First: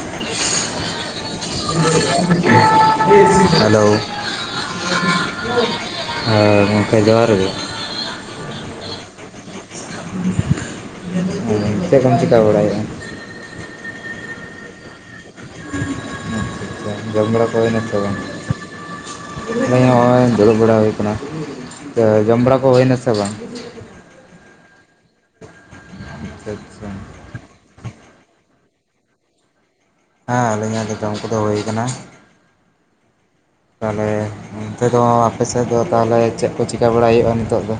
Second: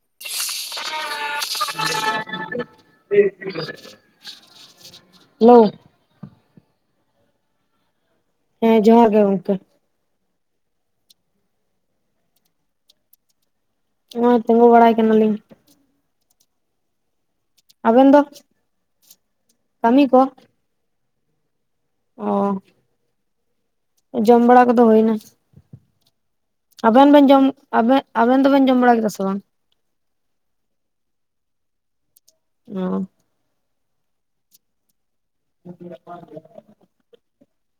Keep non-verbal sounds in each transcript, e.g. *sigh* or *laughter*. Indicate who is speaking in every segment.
Speaker 1: *unintelligible* Hello
Speaker 2: hello
Speaker 1: ᱦᱮᱸ ᱜᱚᱝᱠᱮ ᱡᱚᱦᱟᱨ ᱜᱮ
Speaker 2: ᱦᱮᱸ ᱡᱚᱦᱟᱨ ᱜᱮ ᱜᱚᱝᱠᱮ
Speaker 1: ᱪᱮᱫ ᱠᱚᱢ ᱪᱤᱠᱟ ᱵᱟᱲᱟᱭᱮᱫᱼᱟ
Speaker 2: ᱱᱚᱜ-ᱚᱭ ᱛᱤᱸᱜᱩ ᱵᱟᱲᱟᱭ ᱠᱟᱱᱟ ᱞᱤᱧ
Speaker 1: ᱟᱪᱪᱷᱟ ᱡᱚᱢ ᱵᱟᱲᱟ ᱠᱚ ᱦᱩᱭᱱᱟ ᱥᱮ
Speaker 2: ᱟᱵᱮᱱ
Speaker 1: ᱵᱟᱝ?
Speaker 2: ᱫᱚ ᱠᱟᱹᱢᱤ ᱠᱚ
Speaker 1: ᱱᱚᱸᱜᱼᱚᱭ ᱫᱩᱲᱩᱵ ᱵᱟᱲᱟ ᱦᱩᱭ ᱠᱟᱱᱟ ᱟᱫᱚ
Speaker 2: ᱚ
Speaker 1: ᱡᱚᱢ ᱵᱟᱲᱟ ᱠᱚ ᱦᱩᱭᱱᱟ ᱥᱮ ᱵᱟᱝ
Speaker 2: ᱡᱚᱢ ᱵᱟᱲᱟ ᱠᱚᱫᱚ ᱦᱩᱭᱱᱟ᱾
Speaker 1: ᱟᱪᱪᱷᱟ ᱟᱪᱪᱷᱟ ᱦᱮᱸ
Speaker 2: ᱟᱵᱮᱱ ᱵᱮᱱ ᱡᱚᱢᱼᱼ ᱟᱵᱮᱱ ᱟᱵᱮᱱ ᱫᱚᱵᱮᱱ ᱡᱚᱢ ᱵᱟᱲᱟ ᱠᱮᱫᱟ ᱥᱮ ᱵᱟᱝ?
Speaker 1: ᱦᱮᱸ ᱟᱹᱞᱤᱧᱟᱜ ᱫᱚ ᱡᱚᱢ ᱠᱚᱫᱚ ᱦᱩᱭ ᱠᱟᱱᱟ᱾
Speaker 2: ᱚᱸ
Speaker 1: ᱛᱟᱦᱚᱞᱮ ᱚᱱᱛᱮ ᱫᱚ ᱟᱯᱮ ᱥᱮᱫ ᱫᱚ ᱛᱟᱦᱚᱞᱮ ᱪᱮᱫ ᱠᱚ ᱪᱤᱠᱟᱹ ᱵᱟᱲᱟᱭ ᱦᱩᱭᱩᱜᱼᱟ ᱱᱤᱛᱳᱜ ᱫᱚ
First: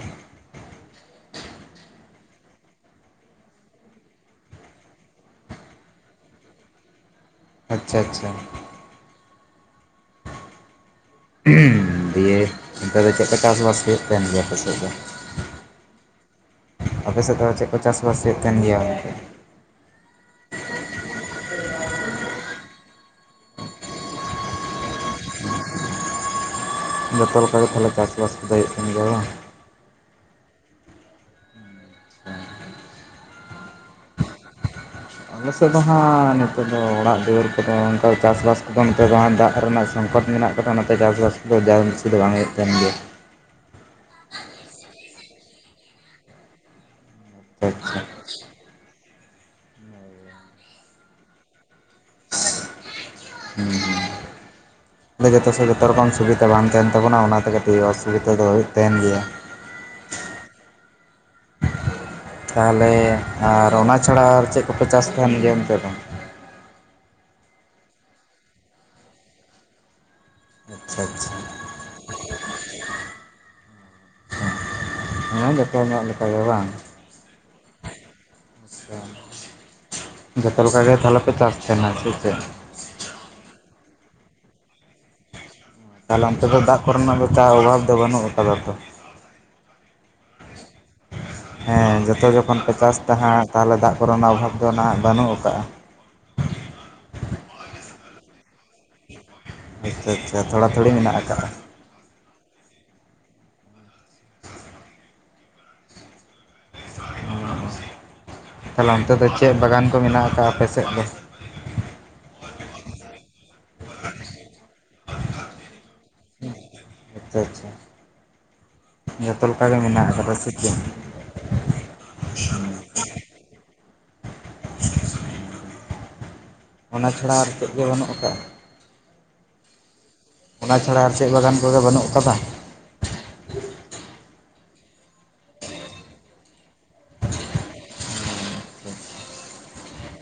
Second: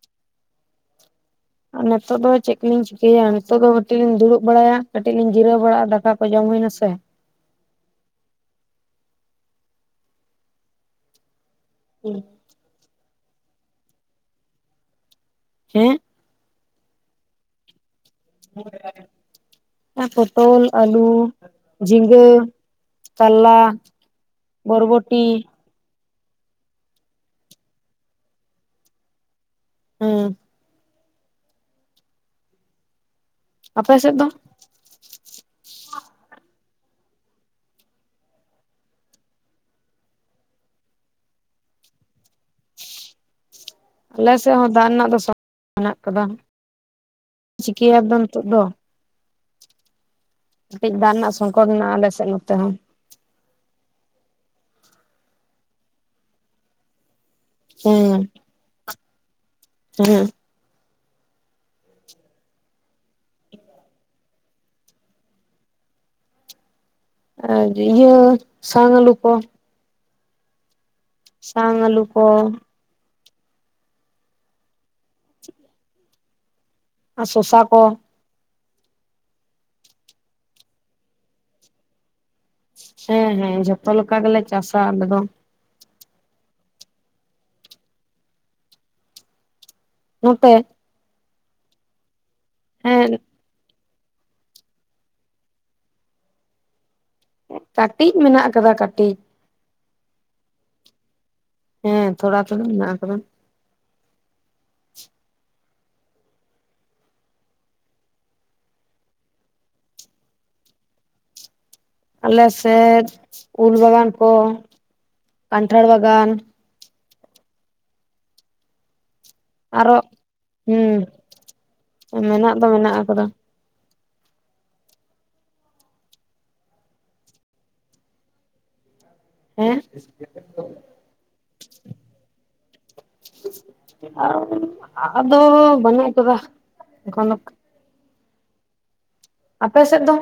Speaker 2: ᱟᱨ ᱱᱤᱛᱚᱜ ᱫᱚ ᱪᱮᱫ ᱠᱚᱞᱤᱧ ᱪᱤᱠᱟᱹᱭᱟ ᱱᱤᱛᱚᱜ ᱫᱚ ᱠᱟᱹᱴᱤᱡ ᱞᱤᱧ ᱫᱩᱲᱩᱵ ᱵᱟᱲᱟᱭᱟ ᱠᱟᱹᱴᱤᱡ ᱞᱤᱧ ᱡᱤᱨᱟᱹᱣ ᱵᱟᱲᱟᱜᱼᱟ ᱫᱟᱠᱟ ᱠᱚ ᱡᱚᱢ ᱦᱩᱭᱱᱟ ᱥᱮ
Speaker 1: ᱟᱪᱪᱷᱟ ᱟᱪᱪᱷᱟ ᱫᱤᱭᱮ ᱚᱱᱛᱮ ᱫᱚ ᱪᱮᱫ ᱠᱚ ᱪᱟᱥᱼᱵᱟᱥ ᱦᱩᱭᱩᱜ ᱛᱟᱦᱮᱱ ᱜᱮᱭᱟ ᱟᱯᱮ ᱥᱮᱫ
Speaker 2: ᱦᱮᱸ
Speaker 1: ᱟᱯᱮ ᱥᱮᱫ ᱫᱚ ᱪᱮᱫ ᱠᱚ ᱪᱟᱥ ᱵᱟᱥ ᱦᱩᱭᱩᱜ ᱛᱟᱦᱮᱱ ᱜᱮᱭᱟ ᱚᱱᱛᱮ
Speaker 2: ᱯᱚᱴᱚᱞ, ᱟᱹᱞᱩ, ᱡᱷᱤᱸᱜᱟᱹ, ᱠᱟᱨᱞᱟ ᱵᱷᱚᱨᱵᱚᱴᱤ
Speaker 1: ᱡᱚᱛᱚ ᱞᱮᱠᱟ ᱜᱮ ᱛᱟᱦᱚᱞᱮ ᱪᱟᱥ ᱵᱟᱥ ᱠᱚᱫᱚ ᱦᱩᱭᱩᱜ ᱠᱟᱱ ᱜᱮᱭᱟ ᱵᱟᱝ
Speaker 2: ᱦᱮᱸ
Speaker 1: *unintelligible*
Speaker 2: ᱟᱯᱮ ᱥᱮᱫ ᱫᱚ
Speaker 1: ᱟᱞᱮ ᱥᱮᱫ ᱫᱚ ᱦᱟᱸᱜ ᱱᱤᱛᱚᱜ ᱫᱚ ᱚᱲᱟᱜ ᱫᱩᱣᱟᱹᱨ ᱠᱚᱫᱚ ᱚᱱᱠᱟ ᱪᱟᱥ ᱵᱟᱥ ᱠᱚᱫᱚ ᱱᱚᱛᱮ ᱫᱚ ᱦᱟᱜ ᱫᱟᱜ ᱨᱮᱱᱟᱜ ᱥᱚᱝᱠᱚᱴ ᱢᱮᱱᱟᱜ ᱚᱱᱟᱛᱮ ᱪᱟᱥ ᱵᱟᱥ ᱠᱚᱫᱚ ᱡᱟᱣᱦᱳᱠ ᱵᱮᱥᱤ ᱫᱚ ᱵᱟᱝ ᱦᱩᱭᱩᱜ ᱛᱟᱦᱮᱱ ᱜᱮᱭᱟ
Speaker 2: ᱟᱞᱮ ᱥᱮᱫ ᱦᱚᱸ ᱫᱟᱜ ᱨᱮᱱᱟᱜ ᱫᱚ ᱥᱚᱝᱠᱚᱴ ᱢᱮᱱᱟᱜ ᱟᱠᱟᱫᱟ ᱪᱤᱠᱟᱹᱭᱟᱢ
Speaker 1: ᱟᱪᱪᱷᱟ
Speaker 2: ᱟᱫᱚ ᱱᱤᱛᱚᱜ ᱫᱚ ᱠᱟᱹᱴᱤᱡ ᱫᱟᱜ ᱨᱮᱱᱟᱜ ᱥᱚᱝᱠᱚᱴ ᱢᱮᱱᱟᱜᱼᱟ ᱟᱞᱮ ᱥᱮᱫ ᱱᱚᱛᱮ ᱦᱚᱸ
Speaker 1: ᱦᱩᱸ ᱦᱩᱸ ᱚᱸᱰᱮ ᱜᱮᱛᱚ ᱥᱮ ᱡᱚᱛᱚ ᱥᱮᱡ ᱡᱚᱛᱚ ᱨᱚᱠᱚᱢ ᱥᱩᱵᱤᱫᱟ ᱵᱟᱝ ᱛᱟᱦᱮᱱ ᱛᱟᱵᱚᱱᱟ ᱚᱱᱟ ᱠᱟᱹᱴᱤᱡ
Speaker 2: ᱦᱮᱸ
Speaker 1: ᱚᱥᱩᱵᱤᱫᱟ ᱫᱚ ᱦᱩᱭᱩᱜ ᱛᱟᱦᱮᱱ ᱜᱮᱭᱟ
Speaker 2: ᱦᱮᱸ
Speaker 1: *inaudible* ᱛᱟᱦᱚᱞᱮ ᱟᱨ ᱚᱱᱟ ᱪᱷᱟᱲᱟ ᱟᱨ ᱪᱮᱫ ᱠᱚᱯᱮ ᱪᱟᱥ ᱛᱟᱦᱮᱱ ᱜᱮᱭᱟ ᱚᱱᱛᱮ ᱫᱚ
Speaker 2: ᱟᱨ ᱤᱭᱟᱹ ᱥᱟᱝ ᱟᱹᱞᱩ ᱠᱚ
Speaker 1: ᱟᱪᱪᱷᱟ ᱟᱪᱪᱷᱟ
Speaker 2: ᱥᱟᱝ ᱟᱹᱞᱩ ᱠᱚ
Speaker 1: *unintelligible* ᱡᱚᱛᱚ ᱧᱚᱜ ᱞᱮᱠᱟ ᱜᱮ ᱵᱟᱝ
Speaker 2: ᱟᱨ ᱥᱳᱥᱟ ᱠᱚ
Speaker 1: ᱟᱪᱪᱷᱟ ᱡᱚᱛᱚ ᱞᱮᱠᱟ ᱜᱮ ᱛᱟᱦᱚᱞᱮ ᱯᱮ ᱪᱟᱥ ᱛᱟᱦᱮᱱᱟ ᱥᱮ ᱪᱮᱫ?
Speaker 2: ᱦᱮᱸ ᱦᱮᱸ ᱡᱷᱚᱛᱚ ᱞᱮᱠᱟ ᱜᱮᱞᱮ ᱪᱟᱥᱟ ᱟᱞᱮ ᱫᱚ
Speaker 1: ᱛᱟᱦᱚᱞᱮ ᱚᱱᱛᱮ ᱫᱚ ᱫᱟᱜ ᱠᱚᱨᱮᱱᱟᱜ ᱚᱱᱠᱟ ᱚᱵᱷᱟᱵᱽ ᱫᱚ ᱵᱟᱹᱱᱩᱜ ᱟᱠᱟᱫᱟ ᱛᱚ
Speaker 2: ᱱᱚᱛᱮ
Speaker 1: ᱦᱮᱸ ᱡᱚᱛᱚ ᱡᱚᱠᱷᱚᱱ ᱯᱮ ᱪᱟᱥ
Speaker 2: ᱦᱮᱸ
Speaker 1: ᱫᱟᱦᱟᱜ ᱛᱟᱦᱚᱞᱮ ᱫᱟᱜ ᱠᱚ ᱨᱮᱱᱟᱜ ᱚᱵᱷᱟᱵᱽ ᱫᱚ ᱱᱟᱦᱟᱜ ᱵᱟᱹᱱᱩᱜ ᱟᱠᱟᱫᱼᱟ
Speaker 2: ᱠᱟᱹᱴᱤᱡ ᱢᱮᱱᱟᱜ ᱟᱠᱟᱫᱟ ᱠᱟᱹᱴᱤᱡ
Speaker 1: ᱟᱪᱪᱷᱟ ᱟᱪᱪᱷᱟ ᱛᱷᱚᱲᱟ ᱛᱷᱚᱲᱤ ᱢᱮᱱᱟᱜ ᱟᱠᱟᱫᱼᱟ
Speaker 2: ᱦᱮᱸ ᱛᱷᱚᱲᱟ ᱛᱷᱚᱲᱤ ᱢᱮᱱᱟᱜ ᱟᱠᱟᱫᱟ
Speaker 1: ᱛᱟᱦᱚᱞᱮ ᱚᱱᱛᱮ ᱫᱚ ᱪᱮᱫ ᱵᱟᱜᱟᱱ ᱠᱚ ᱢᱮᱱᱟᱜ ᱟᱠᱟᱜᱼᱟ ᱟᱯᱮ ᱥᱮᱫ ᱫᱚ
Speaker 2: ᱟᱞᱮᱥᱮᱫ ᱩᱞ ᱵᱟᱜᱟᱱ ᱠᱚ ᱠᱟᱱᱴᱷᱟᱲ ᱵᱟᱜᱟᱱ
Speaker 1: ᱟᱪᱪᱷᱟ ᱟᱪᱪᱷᱟ ᱡᱚᱛᱚ ᱞᱮᱟᱜᱮ
Speaker 2: ᱟᱨᱚ
Speaker 1: ᱢᱮᱱᱟᱜ ᱟᱠᱟᱫᱟ ᱥᱮ ᱪᱮᱫ
Speaker 2: ᱦᱩᱸ ᱢᱮᱱᱟᱜ ᱫᱚ ᱢᱮᱱᱟᱜ ᱟᱠᱟᱫᱟ᱾
Speaker 1: ᱚᱱᱟ ᱪᱷᱟᱲᱟ ᱟᱨ ᱪᱮᱫ ᱜᱮ ᱵᱟᱹᱱᱩᱜ ᱟᱠᱟᱫᱟ
Speaker 2: ᱦᱮᱸ
Speaker 1: ᱚᱱᱟ ᱪᱷᱟᱲᱟ ᱟᱨ ᱪᱮᱫ ᱵᱟᱜᱟᱱ ᱠᱚᱜᱮ ᱵᱟᱹᱱᱩᱜ ᱟᱠᱟᱫᱟ
Speaker 2: ᱟᱫᱚ ᱵᱚᱱᱩᱜ ᱟᱠᱟᱫᱟ ᱟᱯᱮ ᱥᱮᱫ ᱫᱚ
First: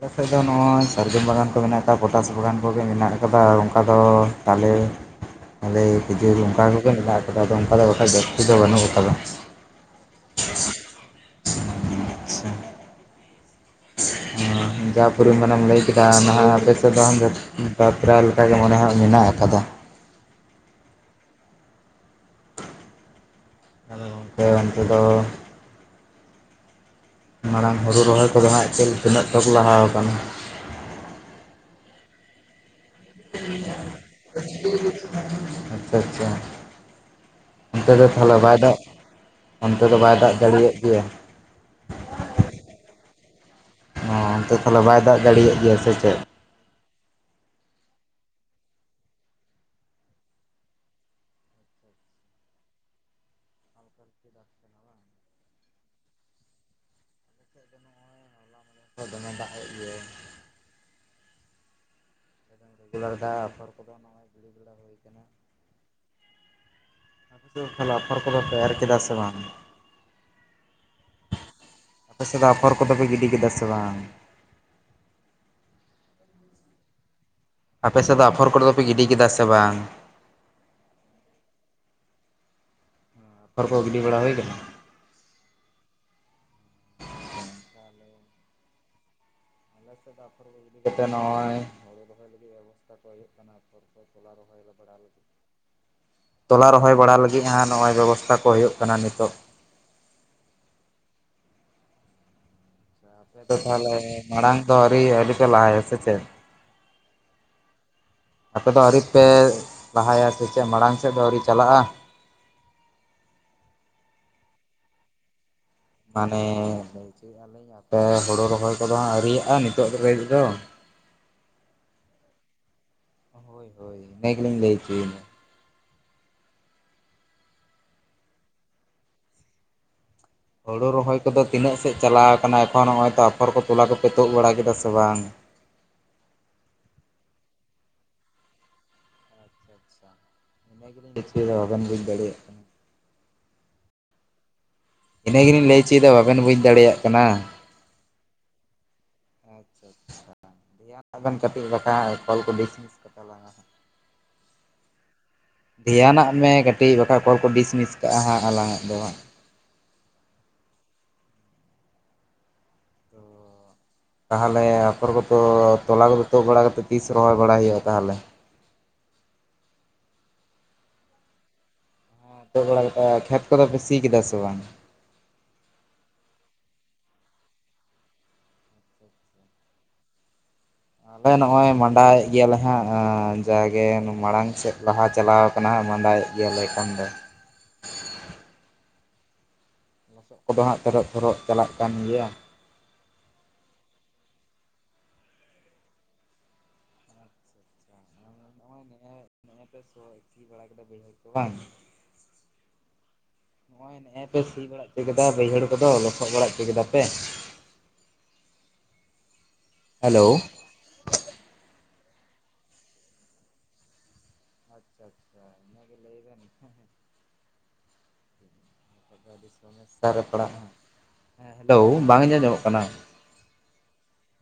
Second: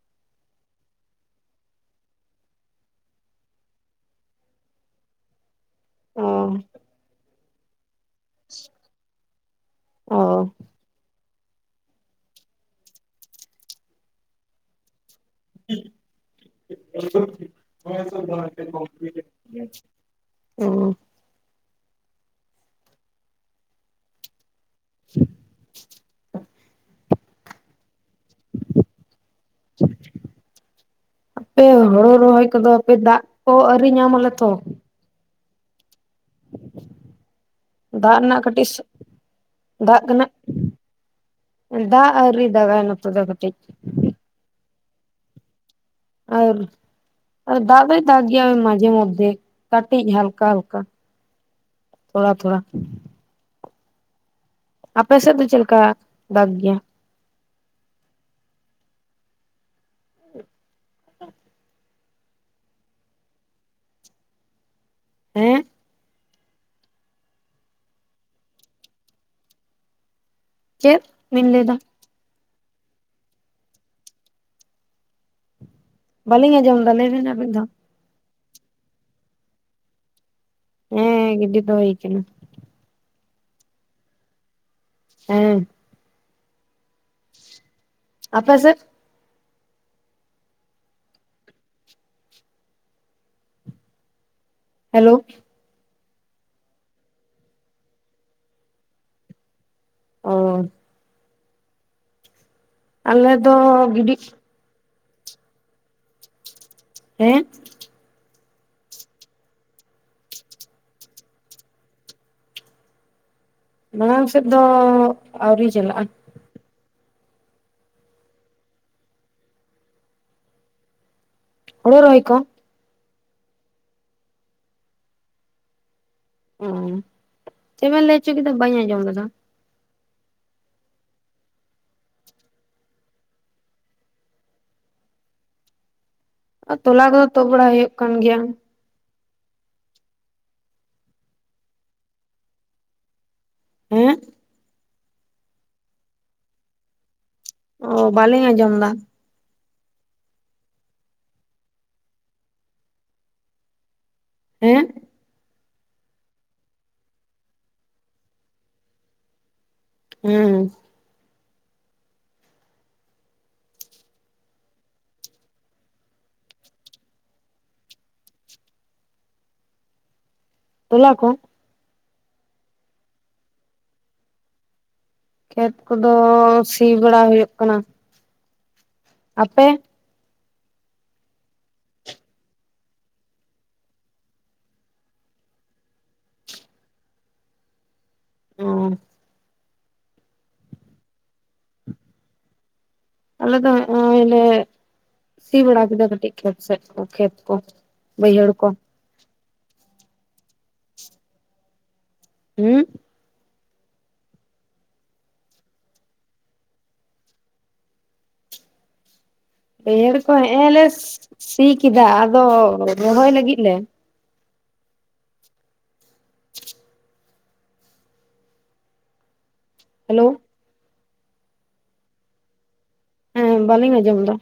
Speaker 1: ᱟᱞᱮ ᱥᱮᱫ ᱫᱚ ᱱᱚᱜᱼᱚᱭ ᱥᱟᱨᱡᱚᱢ ᱵᱟᱜᱟᱱ ᱠᱚ ᱢᱮᱱᱟᱜ ᱟᱠᱟᱫᱟ ᱯᱚᱴᱟᱥ ᱵᱟᱜᱟᱱ ᱠᱚᱜᱮ ᱢᱮᱱᱟᱜ ᱟᱠᱟᱫᱟ ᱚᱱᱠᱟ ᱫᱚ ᱛᱟᱞᱮ ᱛᱟᱞᱮ
Speaker 2: ᱚ
Speaker 1: ᱠᱷᱤᱡᱩᱨ ᱚᱱᱠᱟ ᱠᱚᱜᱮ ᱢᱮᱱᱟᱜ ᱟᱠᱟᱫᱟ ᱟᱫᱚ ᱚᱱᱠᱟ ᱫᱚ ᱵᱟᱠᱷᱟᱡ ᱡᱟᱹᱥᱛᱤ ᱫᱚ ᱵᱟᱹᱱᱩᱜ ᱟᱠᱟᱫᱟ
Speaker 2: ᱚᱸ
Speaker 1: ᱟᱪᱪᱷᱟ ᱡᱟ *unintelligible* ᱯᱩᱨᱤ ᱢᱟᱱᱮᱢ ᱞᱟᱹᱭ ᱠᱮᱫᱟ ᱱᱟᱦᱟᱜ ᱟᱯᱮ ᱥᱮᱫ ᱫᱚ ᱵᱟᱛᱨᱟ ᱞᱮᱠᱟᱜᱮ ᱢᱚᱱᱮ ᱦᱚᱭ ᱢᱮᱱᱟᱜ ᱟᱠᱟᱫᱟ
Speaker 2: ᱚ
Speaker 1: ᱟᱫᱚ ᱜᱚᱝᱠᱮ ᱚᱱᱛᱮ ᱫᱚ ᱢᱟᱲᱟᱝ ᱦᱩᱲᱩ ᱨᱚᱦᱚᱭ ᱠᱚᱫᱚ ᱦᱟᱜ ᱛᱤᱱᱟᱹᱜ ᱪᱚᱠᱚ ᱞᱟᱦᱟ ᱟᱠᱟᱱᱟ
Speaker 2: ᱦᱟᱯᱮ ᱦᱳᱲᱩ ᱨᱚᱦᱚᱭ ᱠᱚᱫᱚ ᱯᱮ ᱫᱟᱜ ᱠᱚ ᱟᱹᱣᱨᱤ ᱧᱟᱢ ᱟᱞᱮ ᱛᱚ
Speaker 1: ᱟᱪᱪᱷᱟ ᱟᱪᱪᱷᱟ ᱚᱱᱛᱮ ᱫᱚ
Speaker 2: ᱫᱟᱜ
Speaker 1: ᱛᱟᱦᱚᱞᱮ
Speaker 2: ᱨᱮᱱᱟᱜ
Speaker 1: ᱵᱟᱭ ᱫᱟᱜ ᱮᱫᱟ
Speaker 2: ᱠᱟᱹᱴᱤᱡ ᱫᱟᱜ ᱟᱠᱟᱱᱟ ᱫᱟᱜ ᱟᱹᱣᱨᱤ ᱫᱟᱜᱟᱭ ᱱᱚᱛᱮ ᱫᱚ ᱠᱟᱹᱴᱤᱡ
Speaker 1: ᱚᱱᱛᱮ ᱛᱟᱦᱞᱮ ᱵᱟᱭ ᱫᱟᱜ ᱡᱟᱲᱤᱭᱮᱜ ᱜᱮᱭᱟ ᱥᱮ ᱪᱮᱫ
Speaker 2: ᱟᱨ ᱟᱨ ᱫᱟᱜ ᱫᱚᱭ ᱫᱟᱜ ᱜᱮᱭᱟ ᱢᱟᱡᱮ ᱢᱚᱫᱽᱷᱮ ᱠᱟᱴᱤᱡ ᱦᱟᱞᱠᱟ ᱦᱟᱞᱠᱟ ᱛᱷᱚᱲᱟ ᱛᱷᱚᱲᱟ
Speaker 1: *unintelligible*
Speaker 2: ᱟᱯᱮ ᱥᱮᱫ ᱫᱚ ᱪᱮᱫ ᱞᱮᱠᱟᱭ ᱫᱟᱜ ᱜᱮᱭᱟ
Speaker 1: ᱫᱚᱢᱮ ᱫᱟᱜ ᱮᱫ ᱜᱮᱭᱟᱭ᱾
Speaker 2: *unintelligible*
Speaker 1: *unintelligible* ᱟᱯᱷᱚᱨ ᱠᱚᱫᱚ ᱱᱚᱜᱼᱚᱭ ᱜᱤᱲᱤ ᱵᱟᱲᱟ ᱦᱩᱭ ᱟᱠᱟᱱᱟ
Speaker 2: ᱦᱮᱸ
Speaker 1: ᱞᱟᱹᱭ ᱮᱫ ᱛᱟᱦᱮᱱ ᱟᱯᱷᱦᱚᱨ ᱠᱚᱫᱚ ᱯᱮ ᱮᱨ ᱠᱮᱫᱟ ᱥᱮ ᱵᱟᱝ
Speaker 2: ᱪᱮᱫ ᱵᱤᱱ ᱞᱟᱹᱭ ᱮᱫᱟ
Speaker 1: ᱟᱯᱮ ᱥᱮᱫ ᱫᱚ ᱟᱯᱷᱚᱨ ᱠᱚᱫᱚ ᱯᱮ ᱜᱤᱰᱤ ᱠᱮᱫᱟ ᱥᱮ ᱵᱟᱝ
Speaker 2: ᱵᱟᱞᱤᱧ ᱟᱡᱚᱢ ᱫᱟ ᱞᱟᱹᱭ ᱵᱮᱱ ᱟᱨ ᱢᱤᱫ ᱫᱷᱟᱣ᱾
Speaker 1: ᱟᱯᱮ ᱥᱮᱫ ᱫᱚ ᱟᱯᱷᱟᱨ ᱠᱚᱫᱚ ᱯᱮ ᱜᱤᱰᱤ ᱠᱮᱫᱟ ᱥᱮ ᱵᱟᱝ?
Speaker 2: ᱦᱮᱸ ᱜᱤᱰᱤ ᱫᱚ ᱦᱩᱭ ᱟᱠᱟᱱᱟ
Speaker 1: ᱟᱯᱷᱚᱨ ᱠᱚ ᱜᱤᱰᱤ ᱵᱟᱲᱟ ᱦᱩᱭ ᱟᱠᱟᱱᱟ
Speaker 2: ᱦᱮᱸ ᱟᱯᱮ ᱥᱮᱫ
Speaker 1: ᱟᱞᱮ ᱥᱮᱫ ᱫᱚ ᱟᱯᱷᱚᱨ ᱠᱚ ᱜᱮ *unintelligible* ᱤᱫᱤ ᱠᱟᱛᱮ ᱱᱚᱜᱼᱚᱭ ᱦᱲᱩ ᱨᱚᱦᱚᱭ ᱞᱟᱹᱜᱤᱫ ᱵᱮᱵᱚᱥᱛᱟ ᱠᱚ ᱦᱩᱭᱩᱜ ᱠᱟᱱᱟ ᱟᱯᱷᱚᱨᱜ ᱛᱚᱞᱟ ᱨᱚᱦᱚᱭ ᱞᱟᱹᱜᱤᱫ ᱵᱟᱲᱟ
Speaker 2: ᱦᱮᱞᱳ
Speaker 1: ᱛᱚᱞᱟ ᱨᱚᱦᱚᱭ ᱵᱟᱲᱟ ᱞᱟᱹᱜᱤᱫ ᱦᱟᱜ ᱱᱚᱜᱼᱚᱭ ᱵᱮᱵᱚᱥᱛᱟ ᱠᱚ ᱦᱩᱭᱩᱜ ᱠᱟᱱᱟ ᱱᱤᱛᱚᱜ
Speaker 2: ᱚ ᱟᱞᱮ
Speaker 1: ᱟᱯᱮ ᱫᱚ ᱛᱟᱦᱚᱞᱮ
Speaker 2: ᱜᱤᱰᱤ
Speaker 1: ᱢᱟᱲᱟᱝ ᱫᱚ ᱟᱹᱣᱨᱤ ᱟᱹᱰᱤ ᱯᱮ ᱞᱟᱦᱟᱭᱟ ᱥᱮ ᱪᱮᱫ
Speaker 2: ᱦᱮᱸ
Speaker 1: ᱟᱯᱮᱫᱚ ᱟᱹᱣᱨᱤᱯᱮ ᱞᱟᱦᱟᱭᱟ ᱥᱮ ᱪᱮᱫ ᱢᱟᱲᱟᱝ ᱥᱮᱫ ᱫᱚ ᱟᱹᱣᱨᱤ ᱪᱟᱞᱟᱜᱼᱟ
Speaker 2: ᱢᱟᱲᱟᱝ ᱥᱮᱫ ᱫᱚ ᱟᱹᱣᱨᱤ ᱪᱟᱞᱟᱜᱼᱟ
Speaker 1: ᱢᱟᱱᱮ ᱞᱟᱹᱭ ᱦᱪᱚᱭᱮᱫᱟᱞᱤᱧ ᱟᱯᱮ ᱦᱳᱲᱳ ᱨᱚᱦᱚᱭ ᱠᱚᱫᱚ ᱟᱹᱣᱨᱤᱭᱟᱜᱼᱟ ᱱᱤᱛᱚᱜ ᱞᱟᱜᱤᱫ ᱫᱚ
Speaker 2: ᱦᱳᱲᱳ ᱨᱚᱦᱚᱭ ᱠᱚ
Speaker 1: ᱦᱳᱭ ᱦᱳᱭ ᱤᱱᱟᱹ ᱜᱮᱞᱤᱧ ᱞᱟᱹᱭ ᱚᱪᱚᱭᱮᱫᱟ᱾
Speaker 2: ᱪᱮᱜ ᱵᱮᱱ ᱞᱟᱹᱭ ᱪᱚ ᱠᱮᱫᱟ ᱵᱟᱹᱧ ᱟᱸᱡᱚᱢ ᱞᱮᱫᱟ
Speaker 1: ᱦᱳᱲᱩ ᱨᱚᱦᱚᱭ ᱠᱚᱫᱚ ᱛᱤᱱᱟᱹᱜ ᱥᱮᱫ ᱪᱟᱞᱟᱣ ᱠᱟᱱᱟ ᱮᱠᱷᱚᱱ ᱱᱚᱜ ᱚᱭ ᱛᱚ ᱟᱯᱷᱚᱨ ᱠᱚ ᱛᱚᱞᱟ ᱠᱚᱯᱮ ᱛᱩᱫ ᱵᱟᱲᱟ ᱠᱮᱫᱟ ᱥᱮ ᱵᱟᱝ
Speaker 2: ᱟᱨ ᱛᱚᱞᱟ ᱠᱚᱫᱚ ᱛᱩᱫ ᱵᱟᱲᱟ ᱦᱩᱭᱩᱜ ᱠᱟᱱ ᱜᱮᱭᱟ
Speaker 1: *inaudible* *inaudible* ᱵᱟᱵᱤᱱ ᱵᱩᱡ ᱫᱟᱲᱮᱭᱟᱜ
Speaker 2: ᱦᱮᱜ
Speaker 1: ᱤᱱᱟᱹ ᱜᱨᱞᱤᱧ ᱞᱟᱹᱭ ᱚᱪᱚᱭᱫᱟ ᱵᱟᱵᱮᱱ ᱵᱩᱡᱽ ᱫᱟᱲᱮᱭᱟᱜ ᱠᱟᱱᱟ
Speaker 2: ᱚ ᱵᱟᱞᱤᱧ ᱟᱸᱡᱚᱢ ᱮᱫᱟ
Speaker 1: ᱟᱪᱪᱷᱟ ᱟᱪᱪᱷᱟ ᱫᱮᱭᱟᱱ ᱟᱜ ᱵᱮᱱ ᱠᱟᱹᱴᱤᱡ ᱵᱟᱠᱷᱟᱡ ᱠᱚᱞ ᱠᱚ ᱰᱤᱥᱢᱤᱥ ᱪᱟᱞᱟᱜᱟ ᱦᱟᱜ
Speaker 2: ᱦᱮᱸ
Speaker 1: ᱫᱷᱮᱭᱟᱱᱟᱜ ᱢᱮ ᱠᱟᱹᱴᱤᱡ ᱵᱟᱠᱷᱟ ᱠᱚᱞ ᱠᱚ ᱰᱤᱥᱢᱤᱥ ᱠᱟᱜᱼᱟ ᱦᱟᱸᱜ ᱟᱞᱟᱝ ᱟᱜ ᱫᱚ
Speaker 2: ᱦᱮ
Speaker 1: ᱛᱚ ᱛᱟᱦᱚᱞᱮ ᱟᱯᱷᱳᱨ ᱠᱚᱫᱚ ᱛᱚᱞᱟ ᱠᱚᱫᱚ ᱛᱩᱫ ᱵᱟᱲᱟ ᱠᱟᱛᱮᱫ ᱛᱤᱥ ᱨᱚᱦᱚᱭ ᱵᱟᱲᱟᱭ ᱦᱩᱭᱩᱜᱼᱟ ᱛᱟᱦᱚᱞᱮ
Speaker 2: ᱛᱚᱞᱟ ᱠᱚ
Speaker 1: ᱛᱚᱜ ᱵᱟᱲᱟ ᱞᱮᱠᱟ ᱠᱷᱮᱛ ᱠᱚᱫᱚ ᱯᱮ ᱥᱤ ᱠᱮᱫᱟ ᱥᱮ ᱵᱟᱝ
Speaker 2: ᱠᱷᱮᱛ ᱠᱚᱫᱚ ᱥᱤ ᱵᱟᱲᱟ ᱦᱩᱭᱩᱜ ᱠᱟᱱᱟ ᱟᱯᱮ
Speaker 1: ᱟᱞᱮ ᱱᱚᱜᱼᱚᱭ ᱢᱟᱸᱰᱟ ᱭᱮᱫ ᱜᱮᱭᱟᱞᱮ ᱦᱟᱸᱜ ᱡᱟᱜᱮ ᱢᱟᱲᱟᱝ ᱥᱮᱫ ᱞᱟᱦᱟ ᱪᱟᱞᱟᱣ ᱟᱠᱟᱱᱟ ᱢᱟᱸᱰᱟᱭᱮᱫ ᱜᱮᱭᱟ ᱞᱮ ᱮᱠᱷᱚᱱ ᱫᱚ
Speaker 2: ᱳ᱾
Speaker 1: ᱞᱚᱥᱚᱜ ᱠᱚᱫᱚ ᱦᱟᱸᱜ ᱛᱤᱨᱚᱜ ᱛᱚᱨᱚᱜ ᱪᱟᱞᱟᱜ ᱠᱟᱱ ᱜᱮᱭᱟ
Speaker 2: ᱟᱞ ᱫᱚ ᱱᱚᱜᱚᱭ ᱞᱮ ᱥᱤ ᱵᱟᱲᱟ ᱠᱮᱫᱟ ᱠᱟᱹᱴᱤᱡ ᱠᱷᱮᱛ ᱥᱮᱫ ᱠᱚ ᱠᱷᱮᱛ ᱠᱚ ᱵᱟᱹᱭᱦᱟᱹᱲ ᱠᱚ
Speaker 1: ᱱᱚᱜᱼᱚᱭ *unintelligible* ᱥᱤ ᱵᱟᱲᱟ ᱠᱮᱫᱟ ᱵᱟᱹᱭᱦᱟᱹᱲ ᱠᱚ ᱵᱟᱝ
Speaker 2: ᱦᱩᱸ
Speaker 1: ᱱᱚᱜ ᱚᱭ ᱱᱮᱜ-ᱮ ᱯᱮ ᱥᱤ ᱵᱟᱲᱟ ᱚᱪᱚ ᱠᱮᱫᱟ ᱵᱟᱹᱭᱦᱟᱹᱲ ᱠᱚᱫᱚ ᱞᱚᱥᱚᱫ ᱵᱟᱲᱟ ᱦᱚᱪᱚ ᱠᱮᱫᱟ ᱯᱮ *unintelligible*
Speaker 2: ᱵᱟᱹᱭᱦᱟᱲ
Speaker 1: ᱦᱮᱞᱳ
Speaker 2: ᱠᱚ ᱱᱚᱜᱚᱭ ᱞᱮ ᱥᱤ ᱠᱮᱫᱟ ᱟᱫᱚ ᱨᱚᱦᱚᱭ ᱞᱟᱹᱜᱤᱫ ᱞᱮ
Speaker 1: ᱟᱪᱪᱷᱟ ᱟᱪᱪᱷᱟ ᱤᱱᱟ ᱜᱮ ᱞᱟᱹᱭ ᱵᱮᱱ
Speaker 2: *unintelligible*
Speaker 1: ᱟᱹᱰᱤ ᱥᱚᱢᱚᱥᱟ ᱨᱮ
Speaker 2: ᱦᱮᱞᱳ
Speaker 1: ᱯᱟᱲᱟᱜᱼᱟ ᱦᱮᱸ ᱦᱮᱞᱳ ᱵᱟᱝ ᱟᱡᱚᱢ ᱧᱟᱢᱚᱜ ᱠᱟᱱᱟ
Speaker 2: ᱦᱮᱸ ᱵᱟᱹᱞᱤᱧ ᱟᱸᱡᱚᱢ ᱮᱫᱟ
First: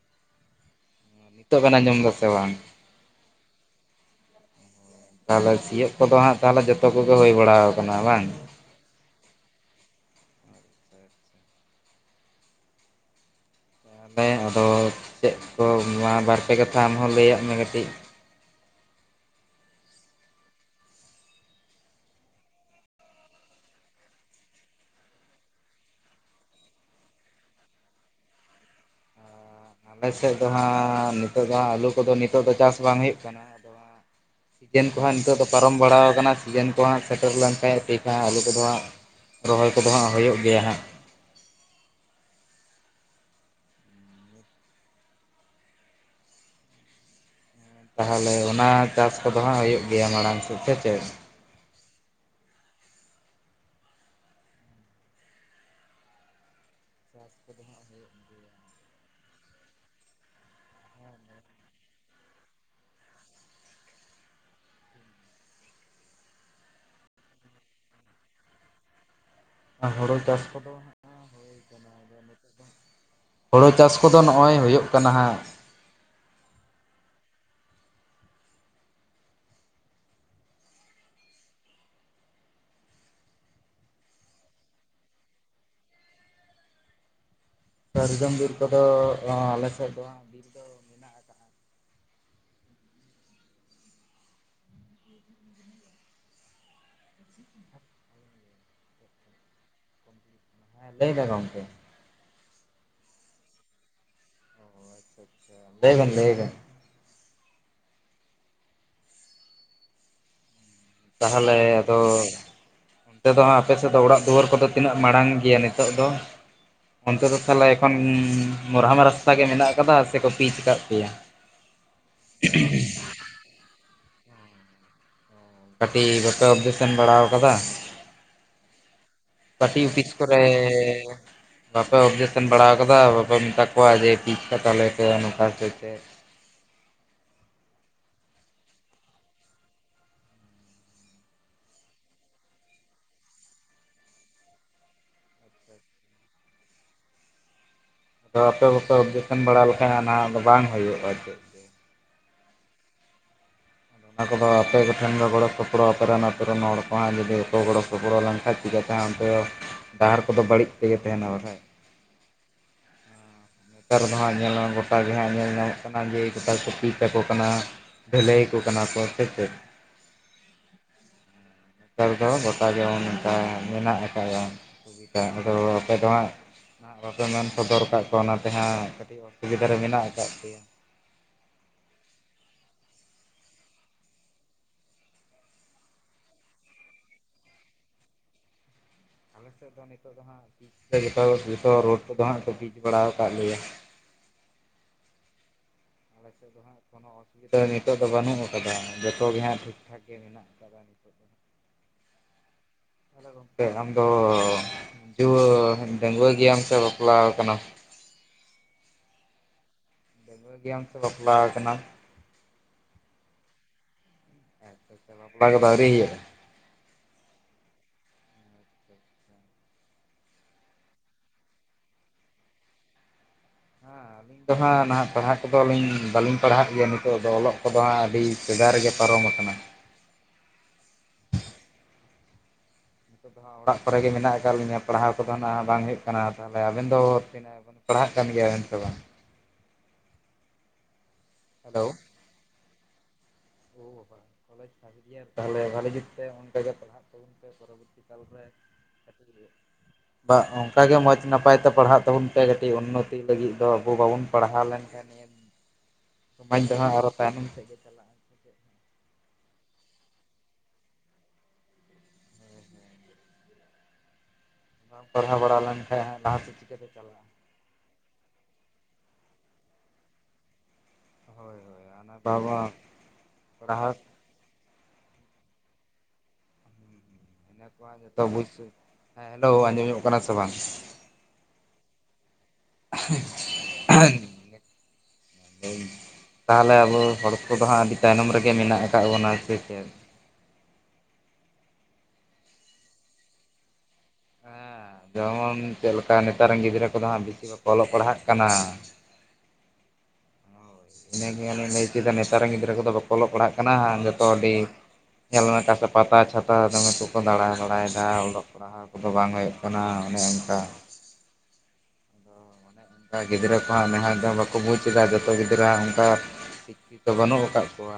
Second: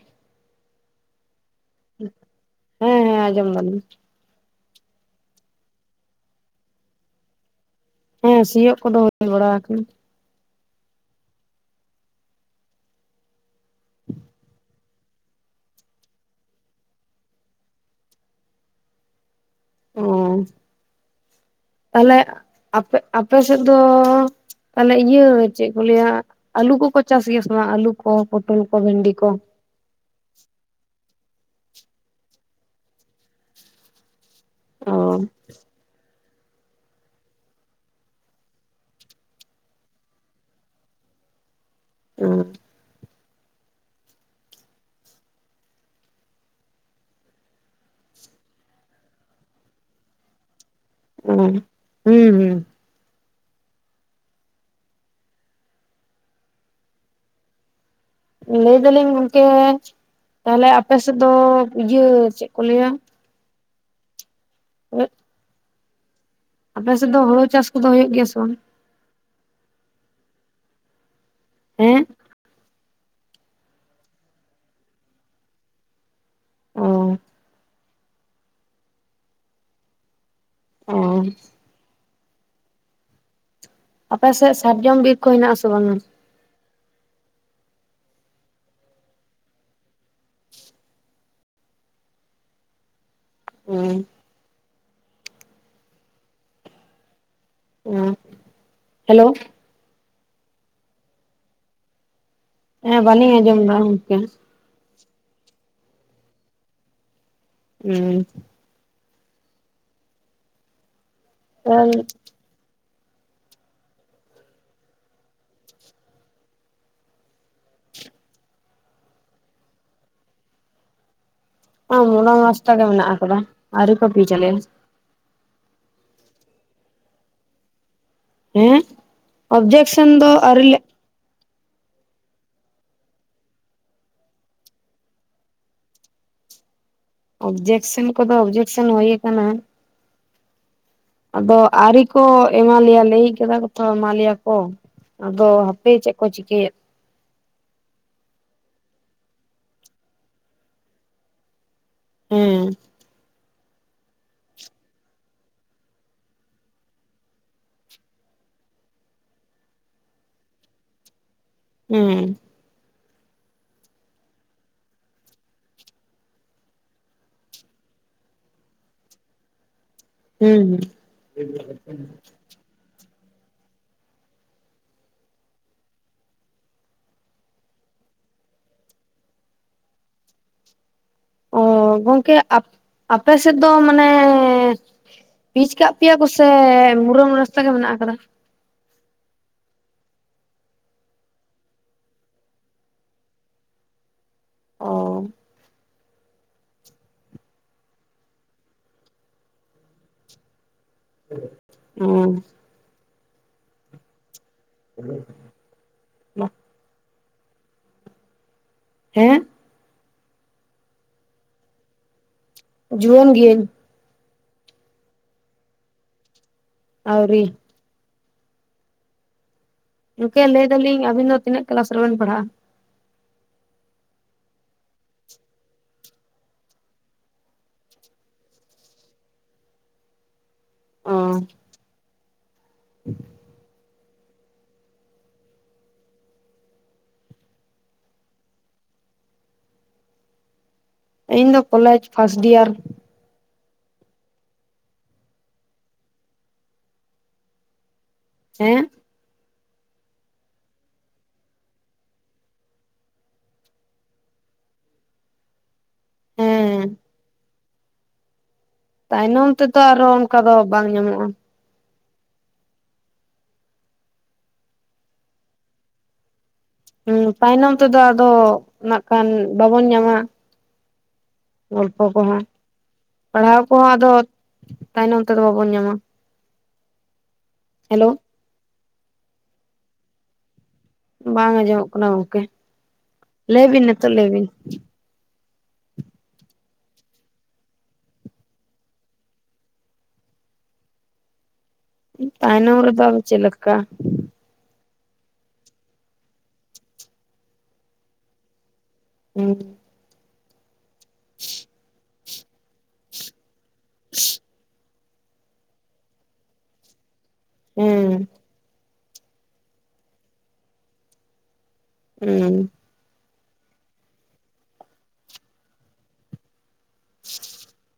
Speaker 1: ᱱᱤᱛᱚᱜ ᱵᱮᱱ ᱟᱸᱡᱚᱢ ᱮᱫᱟ ᱥᱮ ᱵᱟᱝ
Speaker 2: ᱦᱮᱸ ᱦᱮᱸ ᱟᱸᱡᱚᱢ ᱮᱫᱟᱞᱤᱧ
Speaker 1: ᱛᱟᱦᱚᱞᱮ ᱥᱤᱭᱳᱜ ᱠᱚᱫᱚ ᱦᱟᱸᱜ ᱛᱟᱦᱚᱞᱮ ᱡᱚᱛᱚ ᱠᱚᱜᱮ ᱦᱩᱭ ᱵᱟᱲᱟ ᱟᱠᱟᱱᱟ ᱵᱟᱝ
Speaker 2: ᱦᱮᱸ ᱥᱤᱭᱚᱜ ᱠᱚᱫᱚ ᱦᱩᱭ ᱵᱟᱲᱟ ᱟᱠᱟᱱᱟ
Speaker 1: ᱢᱟᱱᱮ ᱟᱫᱚ ᱪᱮᱫ ᱠᱚ ᱱᱚᱣᱟ ᱵᱟᱨᱯᱮ ᱠᱟᱛᱷᱟ ᱟᱢ ᱦᱚ ᱞᱟᱹᱭ ᱟᱜ ᱢᱮ ᱠᱟᱹᱴᱤᱡ
Speaker 2: ᱚ ᱛᱟᱦᱞᱮ ᱟᱯᱮ ᱟᱯᱮ ᱥᱮᱫ ᱫᱚ ᱛᱟᱦᱚᱞᱮ ᱤᱭᱟᱹ ᱪᱮᱫ ᱠᱚ ᱞᱟᱹᱭᱟ ᱟᱞᱩ ᱠᱚᱠᱚ ᱪᱟᱥ ᱜᱮᱭᱟ ᱥᱮ ᱚᱱᱟ ᱟᱹᱞᱩ ᱠᱚ ᱯᱚᱴᱚᱞ ᱠᱚ ᱵᱷᱮᱱᱰᱤ ᱠᱚ
Speaker 1: ᱟᱞᱮ ᱥᱮᱫ ᱫᱚ ᱦᱟᱸᱜ ᱱᱤᱛᱚᱜ ᱫᱚ ᱦᱟᱜ ᱟᱹᱞᱩ ᱠᱚᱫᱚ ᱱᱤᱛᱚᱜ ᱫᱚ ᱪᱟᱥ ᱵᱟᱝ ᱦᱩᱭᱩᱜ ᱠᱟᱱᱟ ᱟᱫᱚ ᱦᱟᱸᱜ ᱥᱤᱡᱮᱱ
Speaker 2: ᱚ
Speaker 1: ᱠᱚ ᱦᱟᱸᱜ ᱱᱤᱛᱚᱜ ᱫᱚ ᱯᱟᱨᱚᱢ ᱵᱟᱲᱟᱟᱣ ᱠᱟᱱᱟ ᱥᱤᱡᱮᱱ ᱠᱚ ᱦᱟᱸᱜ ᱥᱮᱴᱮᱨ ᱞᱮᱱ ᱠᱷᱟᱡ ᱴᱷᱤᱠ ᱦᱟᱜ ᱟᱞᱩ ᱠᱚᱫᱚ ᱦᱟᱸᱜ ᱨᱚᱦᱚᱭ ᱠᱚᱫᱚ ᱦᱟᱸᱜ ᱦᱩᱭᱩᱜ ᱜᱮᱭᱟ ᱦᱟᱸᱜ
Speaker 2: ᱚ
Speaker 1: ᱛᱟᱦᱚᱞᱮ ᱚᱱᱟ ᱪᱟᱥ ᱠᱚᱫᱚ ᱦᱟᱸᱜ ᱦᱩᱭᱩᱜ ᱜᱮᱭᱟ ᱢᱟᱲᱟᱝ ᱥᱮᱫ ᱥᱮ ᱪᱮᱫ
Speaker 2: ᱚ ᱦᱩᱸ ᱦᱩᱸ
Speaker 1: ᱪᱟᱥ ᱠᱚᱫᱚ ᱦᱟᱸᱜ ᱦᱩᱭᱩᱜ ᱜᱮᱭᱟ
Speaker 2: ᱞᱟᱹᱭ ᱮᱫᱟᱞᱤᱧ ᱜᱚᱝᱠᱮ ᱛᱟᱦᱚᱞᱮ ᱟᱯᱮ ᱥᱮᱫ ᱫᱚ ᱤᱭᱟᱹ ᱪᱮᱫ ᱠᱚ ᱞᱟᱹᱭᱟ *unintelligible* ᱟᱯᱮᱥᱮᱫ ᱫᱚ ᱦᱩᱲᱩ ᱪᱟᱥ ᱠᱚᱫᱚ ᱦᱩᱭᱩᱜ ᱜᱮᱭᱟ ᱥᱮ ᱵᱟᱝ
Speaker 1: ᱦᱩᱲᱩ ᱪᱟᱥ ᱠᱚᱫᱚ
Speaker 2: ᱦᱮᱸ
Speaker 1: ᱦᱳᱲᱳ ᱪᱟᱥ ᱠᱚᱫᱚ ᱱᱚᱜᱼᱚᱭ ᱦᱩᱭᱩᱜ ᱠᱟᱱᱟ ᱦᱟᱜ ᱾
Speaker 2: ᱚ ᱚ ᱟᱯᱮ ᱥᱮᱫ ᱥᱟᱨᱡᱚᱢ ᱵᱤᱨ ᱠᱚ ᱦᱮᱱᱟᱜ ᱟᱥᱮ ᱵᱟᱝᱼᱟ ᱾
Speaker 1: ᱥᱟᱨᱡᱚᱢ ᱵᱤᱨ ᱠᱚᱫᱚ ᱟᱞᱮ ᱥᱮᱫ ᱫᱚ ᱵᱟᱝ
Speaker 2: ᱚᱸ
Speaker 1: *unintelligible*
Speaker 2: ᱦᱩᱸ ᱦᱮᱞᱳ
Speaker 1: ᱦᱮᱸ ᱞᱟᱹᱭ ᱢᱮ ᱜᱚᱝᱠᱮ
Speaker 2: ᱦᱮᱸ ᱵᱟᱞᱤᱧ ᱟᱸᱡᱚᱢ ᱫᱟ ᱜᱚᱝᱠᱮ ᱾
Speaker 1: ᱞᱟᱹᱭ ᱵᱮᱱ ᱞᱟᱹᱭ ᱵᱮᱱ
Speaker 2: *inaudible*
Speaker 1: ᱛᱟᱦᱟᱞᱮ ᱟᱫᱚ ᱚᱱᱛᱮᱫᱚᱦᱟᱜ ᱟᱯᱮᱥᱮᱫ ᱫᱚ ᱚᱲᱟᱜ ᱫᱩᱣᱟᱹᱨ ᱠᱚᱫᱚ ᱛᱤᱱᱟᱹᱜ ᱢᱟᱲᱟᱝ ᱜᱮᱭᱟ ᱱᱤᱛᱚᱜ ᱫᱚ ᱾ ᱚᱱᱛᱮ ᱫᱚ ᱛᱟᱞᱦᱮ ᱮᱠᱷᱚᱱ ᱢᱩᱨᱦᱟᱢ ᱨᱟᱥᱛᱟ ᱜᱮ ᱢᱮᱱᱟᱜ ᱟᱠᱟᱫᱟ ᱥᱮᱠᱚ ᱯᱤᱪ ᱠᱟᱜ ᱯᱮᱭᱟ ᱾ *inaudible*
Speaker 2: ᱢᱩᱞᱟᱢ ᱨᱟᱥᱴᱟ ᱜᱮ ᱢᱮᱱᱟᱜ ᱟᱠᱟᱫᱟ ᱟᱨᱤ ᱠᱚ ᱯᱤᱡ ᱟᱞᱮᱭᱟ ᱾
Speaker 1: *unintelligible* ᱵᱟᱯᱮ ᱚᱵᱡᱮᱠ ᱥᱮᱱ ᱵᱟᱲᱟ ᱠᱟᱫᱟ ᱾
Speaker 2: ᱦᱮᱸ ᱚᱵᱽᱡᱮᱠᱥᱚᱱ
Speaker 1: ᱚᱯᱷᱤᱥ
Speaker 2: ᱫᱚ
Speaker 1: ᱠᱚᱨᱮ
Speaker 2: ᱟᱣᱨᱤ ᱞᱮ
Speaker 1: ᱵᱟᱯᱮ ᱚᱵᱽᱡᱮᱠᱥᱮᱱ ᱵᱟᱲᱟ ᱠᱟᱫᱟ ᱵᱟᱯᱮ ᱢᱮᱛᱟ ᱠᱚᱣᱟ ᱡᱮ ᱴᱷᱤᱠ ᱴᱦᱟᱠ ᱟᱞᱮᱯᱮ ᱱᱚᱝᱠᱟ ᱦᱚᱛᱮᱡ ᱛᱮ ᱾
Speaker 2: ᱚᱵᱽᱡᱮᱠᱥᱮᱱ ᱠᱚᱫᱚ ᱚᱵᱽᱡᱮᱠᱥᱮᱱ ᱠᱳᱫᱚ ᱦᱩᱭ ᱠᱟᱱᱟ ᱾ ᱟᱫᱚ ᱟᱹᱨᱤ ᱠᱚ ᱮᱢᱟᱞᱮᱭᱟ ᱞᱟᱹᱭ ᱠᱟᱫᱟ ᱠᱚ ᱛᱚ ᱮᱢᱟᱞᱮᱭᱟ ᱠᱚ ᱾ ᱟᱫᱚ ᱦᱟᱯᱮ ᱪᱮᱫ ᱠᱚ ᱪᱤᱠᱟᱹᱭᱟᱫ
Speaker 1: ᱛᱚ ᱟᱯᱮ ᱦᱚᱸᱯᱮ ᱚᱵᱽᱡᱮᱠᱥᱮᱱ ᱵᱟᱲᱟ ᱞᱮᱠᱷᱟᱱ ᱟᱱᱟᱜ ᱫᱚ ᱵᱟᱝ ᱦᱩᱭᱩᱜᱼᱟ ᱾
Speaker 2: ᱦᱩᱸ
Speaker 1: ᱚᱱᱟ ᱠᱚᱫᱚ ᱟᱯᱮ ᱠᱚᱴᱷᱮᱱ ᱫᱚ ᱜᱚᱲᱚ ᱥᱚᱯᱚᱨᱚᱜ ᱟᱯᱮ ᱨᱮᱱ ᱟᱹᱛᱩ ᱨᱮᱱ ᱦᱚᱲ ᱠᱚ ᱦᱟᱸᱜ ᱡᱩᱫᱤ ᱵᱟᱠᱚ ᱜᱚᱲᱚ ᱥᱚᱯᱚᱲᱚ ᱞᱮᱱᱠᱷᱟᱡ ᱾ ᱪᱤᱠᱟᱛᱮ ᱚᱱᱛᱮ ᱫᱚ ᱰᱟᱦᱟᱨ ᱠᱚᱫᱚ ᱵᱟᱹᱲᱤᱡ ᱛᱮᱜᱮ ᱛᱟᱦᱮᱱᱟ ᱵᱟᱠᱷᱟᱡ
Speaker 2: ᱦᱩᱸ
Speaker 1: ᱱᱮᱛᱟᱨ ᱫᱚ ᱦᱟᱸᱜ ᱧᱮᱞ ᱜᱚᱴᱟ ᱜᱮ ᱦᱟᱸᱜ ᱧᱮᱞ ᱧᱟᱢᱚᱜ ᱠᱟᱱᱟ ᱡᱮ ᱜᱚᱴᱟ ᱠᱚᱯᱤᱡ ᱛᱟᱠᱚ ᱠᱟᱱᱟ ᱾ ᱰᱷᱟᱹᱞᱟᱹᱭ ᱟᱠᱚ ᱠᱟᱱᱟ ᱠᱚ ᱥᱮ ᱪᱮᱫ
Speaker 2: ᱦᱩᱸ ᱦᱩᱸ
Speaker 1: ᱚᱱᱠᱟ ᱜᱮ ᱚᱱᱠᱟ ᱢᱮᱱᱟᱜ ᱟᱠᱟᱜ ᱡᱮᱢᱚᱱ ᱟᱯᱮ ᱫᱚ ᱦᱟᱸᱜ ᱵᱟᱯᱮ ᱢᱮᱱ ᱥᱚᱫᱚᱨ ᱠᱟᱫ ᱠᱚᱣᱟ ᱚᱱᱟ ᱛᱮᱦᱟᱸᱜ ᱠᱟᱹᱴᱤᱡ ᱚᱥᱩᱵᱤᱫᱷᱟ ᱨᱮ ᱢᱮᱱᱟᱜ ᱟᱠᱟᱫ ᱯᱮᱭᱟ ᱾
Speaker 2: ᱚ ᱜᱚᱝᱠᱮ ᱟᱯ ᱟᱯᱮ ᱥᱮᱫ ᱫᱚ ᱢᱟᱱᱮ ᱯᱤᱪ ᱠᱟᱜ ᱯᱮᱭᱟ ᱠᱚᱥᱮ ᱢᱩᱨᱟᱢ ᱨᱟᱥᱛᱟ ᱜᱮ ᱢᱮᱱᱟᱜ ᱟᱠᱟᱫᱟ᱾
Speaker 1: ᱥᱮ ᱡᱤᱛᱟᱹᱣ ᱡᱚᱛᱚ ᱨᱳᱰ ᱠᱚᱫᱚ ᱦᱟᱸᱜ ᱠᱚ ᱵᱤᱡ ᱵᱟᱲᱟ ᱠᱟᱜ ᱞᱮᱭᱟ ᱾
Speaker 2: ᱚ
Speaker 1: *inaudible* ᱱᱤᱛᱚᱜ ᱫᱚ ᱵᱟᱹᱱᱩᱜ ᱟᱠᱟᱫᱟ ᱡᱚᱛᱚ ᱜᱮ ᱦᱟᱸᱜ ᱴᱷᱤᱠ ᱴᱷᱟᱠ ᱜᱮ ᱫᱚ
Speaker 2: ᱦᱩᱸ
Speaker 1: ᱛᱮ ᱟᱢᱫᱚ ᱨᱩᱣᱟᱹ ᱰᱟᱜᱩᱣᱟᱹ ᱜᱮᱭᱟᱢ ᱥᱮ ᱵᱟᱯᱞᱟ ᱠᱟᱱᱟᱢ ᱾
Speaker 2: ᱦᱮᱸ
Speaker 1: ᱰᱟᱜᱩᱣᱟᱹ ᱜᱮᱭᱟᱢ ᱥᱮ ᱵᱟᱯᱞᱟ ᱠᱟᱱᱟᱢ
Speaker 2: ᱡᱩᱣᱟᱹᱱ ᱜᱮᱭᱟᱧ
Speaker 1: *unintelligible* ᱟᱣᱨᱤ ᱦᱩᱭᱩᱜᱼᱟ
Speaker 2: ᱟᱣᱨᱤ ᱜᱚᱝᱠᱮ ᱞᱟᱹᱭ ᱫᱟᱞᱤᱧ ᱟᱵᱤᱱ ᱫᱚ ᱛᱤᱱᱟᱹᱜ ᱠᱞᱟᱥ ᱨᱮᱵᱮᱱ ᱯᱟᱲᱦᱟᱜᱼᱟ ᱾
Speaker 1: *unintelligible* ᱱᱤᱛᱚ ᱦᱟᱸᱜ ᱱᱟᱦᱟᱜ ᱯᱟᱲᱦᱟᱜ ᱠᱚᱫᱚ ᱟᱹᱞᱤᱧ ᱵᱟᱹᱞᱤᱧ ᱯᱟᱲᱦᱟᱜ ᱜᱮᱭᱟ ᱱᱤᱛᱚᱜ ᱫᱚ ᱚᱞᱚᱜ ᱠᱚᱫᱚ ᱦᱟᱸᱜ ᱟᱹᱰᱤ ᱥᱮᱫᱟᱭ ᱨᱮᱜᱮ ᱯᱟᱨᱚᱢ ᱟᱠᱟᱱᱟ ᱾
Speaker 2: ᱚ
Speaker 1: ᱱᱤᱛᱚᱜ
Speaker 2: *inaudible*
Speaker 1: ᱫᱚ ᱦᱟᱸᱜ ᱚᱲᱟᱜ ᱠᱚᱨᱮᱜ ᱜᱮ ᱢᱮᱱᱟᱜ ᱟᱠᱟᱫ ᱞᱤᱧᱟᱹ ᱯᱟᱲᱦᱟᱣ ᱠᱚᱫᱚ ᱦᱱᱟᱜ ᱵᱟᱝ ᱦᱩᱭᱩᱜ ᱠᱟᱱᱟ ᱛᱟᱦᱚᱞᱮ ᱟᱵᱮᱱ ᱫᱚ ᱛᱤᱱᱟᱹ? ᱯᱟᱲᱦᱟᱜ ᱠᱟᱱ ᱜᱮᱭᱟ ᱢᱮᱱᱛᱮ ᱵᱟᱝ?
Speaker 2: ᱤᱧ ᱫᱚ ᱠᱚᱞᱮᱡᱽ ᱯᱷᱟᱥᱴ ᱰᱤᱭᱟᱨ
Speaker 1: ᱚ ᱠᱚᱞᱮᱡᱽ ᱯᱷᱟᱥᱴ ᱤᱭᱟᱨ ᱛᱟᱦᱚᱞᱮ ᱵᱷ ᱞᱟᱹᱜᱤᱫ ᱛᱮ ᱚᱱᱠ ᱜᱮᱮ ᱯᱟᱲᱦᱟᱜ ᱛᱟᱵᱚᱱ ᱯᱮ ᱯᱚᱨᱚᱵᱚᱨᱛᱤ ᱠᱟᱞᱨᱮ
Speaker 2: ᱦᱮᱸ
Speaker 1: *inaudible* ᱵᱟ ᱚᱱᱠᱟᱟᱜ ᱜᱮ ᱢᱚᱸᱡᱽ ᱱᱟᱯᱟᱭ ᱛᱮ ᱯᱟᱲᱦᱟᱜ ᱛᱟᱵᱚᱱ ᱯᱮ ᱠᱟᱹᱴᱤᱡ ᱩᱱᱱᱚᱛᱤ ᱞᱟᱹᱜᱤᱫ ᱫᱚ ᱟᱵᱚ ᱵᱟᱵᱚᱱ ᱯᱟᱲᱦᱟᱣ ᱞᱮᱱᱠᱷᱟᱱ ᱥᱚᱢᱟᱡᱽ ᱫᱚ
Speaker 2: ᱦᱮᱸ
Speaker 1: ᱦᱟᱸᱜ ᱟᱨᱚ ᱛᱟᱭᱱᱚᱢ ᱛᱮ ᱜᱮ ᱪᱟᱞᱟᱜᱼᱟ ᱥᱮ ᱪᱮᱫ?
Speaker 2: ᱛᱟᱭᱱᱚᱢ ᱛᱮᱫᱚ ᱟᱨᱚ ᱚᱱᱠᱟ ᱫᱚ ᱵᱟᱝ ᱧᱟᱢᱚᱜᱼᱟ᱾
Speaker 1: ᱵᱟᱝ ᱯᱟᱲᱦᱟᱣ ᱵᱟᱲᱟ ᱞᱮᱱᱠᱟᱱᱡ ᱞᱟᱦᱟᱮᱫ ᱪᱤᱠᱟᱹᱛᱮ ᱪᱟᱞᱟᱜᱼᱟ?
Speaker 2: ᱦᱩᱸ ᱛᱟᱭᱱᱚᱢ ᱛᱮᱫᱚ ᱟᱫᱚ ᱱᱟᱜ ᱠᱷᱟᱱ ᱵᱟᱵᱚᱱ ᱧᱟᱢᱟ᱾
Speaker 1: ᱦᱳᱭ ᱦᱳᱭ
Speaker 2: ᱜᱚᱞᱯᱚ
Speaker 1: ᱚᱱᱟ
Speaker 2: ᱠᱚᱦᱚᱸ
Speaker 1: ᱵᱟᱵᱟ
Speaker 2: ᱯᱟᱲᱦᱟᱣ ᱠᱚᱦᱚᱸ ᱟᱫᱚ ᱛᱟᱭᱱᱚᱢ ᱛᱮᱫᱚ ᱵᱟᱵᱚᱱ ᱧᱟᱢᱟ᱾
Speaker 1: ᱤ
Speaker 2: ᱦᱮᱞᱳ
Speaker 1: ᱡᱚᱛᱚ ᱵᱩᱡ ᱦᱮᱸ ᱦᱮᱞᱳ ᱟᱸᱡᱚᱢᱚᱜ ᱠᱟᱱᱟ ᱥᱮ ᱵᱟᱝ?
Speaker 2: ᱵᱟᱝ ᱟᱸᱡᱚᱢᱚᱜ ᱠᱟᱱᱟ ᱜᱚᱝᱠᱮ᱾ ᱞᱟᱹᱭ ᱵᱤᱱ ᱱᱤᱛᱚᱜ ᱞᱟᱹᱭ ᱵᱤᱱ
Speaker 1: *inaudible* ᱛᱟᱦᱚᱞᱮ ᱟᱵᱚ ᱦᱚᱲ ᱠᱚᱫᱚ ᱦᱟᱸᱜ ᱟᱹᱰᱤ ᱛᱟᱭᱱᱚᱢ ᱨᱮᱜᱮ ᱢᱮᱱᱟᱜ ᱟᱠᱟᱫ ᱵᱚᱱᱟ, ᱥᱮ ᱪᱮᱫ?
Speaker 2: ᱛᱟᱭᱱᱚᱢ ᱨᱮᱫᱚ ᱪᱮᱫᱠᱟ?
Speaker 1: ᱦᱮᱸ ᱡᱮᱢᱚᱱ ᱪᱮᱫᱮᱠᱟ ᱱᱮᱛᱟᱨ ᱨᱮᱱ ᱜᱤᱫᱽᱨᱟᱹ ᱠᱚᱫᱚ ᱦᱟᱸᱜ ᱵᱮᱥᱤ ᱵᱟᱠᱚ ᱚᱞᱚᱜ ᱯᱟᱲᱦᱟᱜ ᱠᱟᱱᱟ᱾
Speaker 2: ᱩᱸ᱾
Speaker 1: ᱤᱱᱟᱹᱜᱮᱤᱧ ᱞᱟᱹᱭ ᱦᱚᱪᱚᱭᱫᱟ ᱱᱮᱛᱟᱨ ᱨᱮᱱ ᱜᱤᱫᱽᱨᱟᱹ ᱠᱚᱫᱚ ᱵᱟᱠᱚ ᱚᱞᱚᱜ ᱯᱟᱲᱦᱟᱜ ᱠᱟᱱᱟ᱾ ᱡᱷᱚᱛᱚ ᱟᱹᱰᱤ ᱧᱮᱞ ᱢᱮᱠᱟ ᱥᱮ ᱯᱟᱛᱟ ᱪᱷᱟᱛᱟ ᱫᱚᱢᱮ ᱠᱚᱠᱚ ᱫᱟᱬᱟ ᱵᱟᱲᱟᱭ ᱫᱟ
Speaker 2: ᱦᱩᱸ
Speaker 1: ᱚᱞᱚᱜ ᱯᱟᱲᱦᱟᱣ ᱠᱚᱫᱚ ᱵᱟᱝ ᱦᱩᱭᱩᱜ ᱠᱟᱱᱟ ᱚᱱᱮ ᱚᱱᱠᱟ᱾
Speaker 2: ᱦᱩᱸ᱾
Speaker 1: ᱠᱟ ᱜᱤᱫᱽᱨᱟᱹ ᱠᱚᱦᱟ ᱱᱮᱦᱟ ᱫᱚ ᱵᱟᱠᱩ ᱵᱩᱡ ᱮᱫᱟ ᱡᱚᱛᱚ ᱜᱤᱫᱽᱨᱟᱼᱟᱜ ᱚᱝᱠᱟ *inaudible* ᱵᱟᱹᱱᱩᱜ ᱟᱠᱟᱜ ᱠᱚᱣᱟ᱾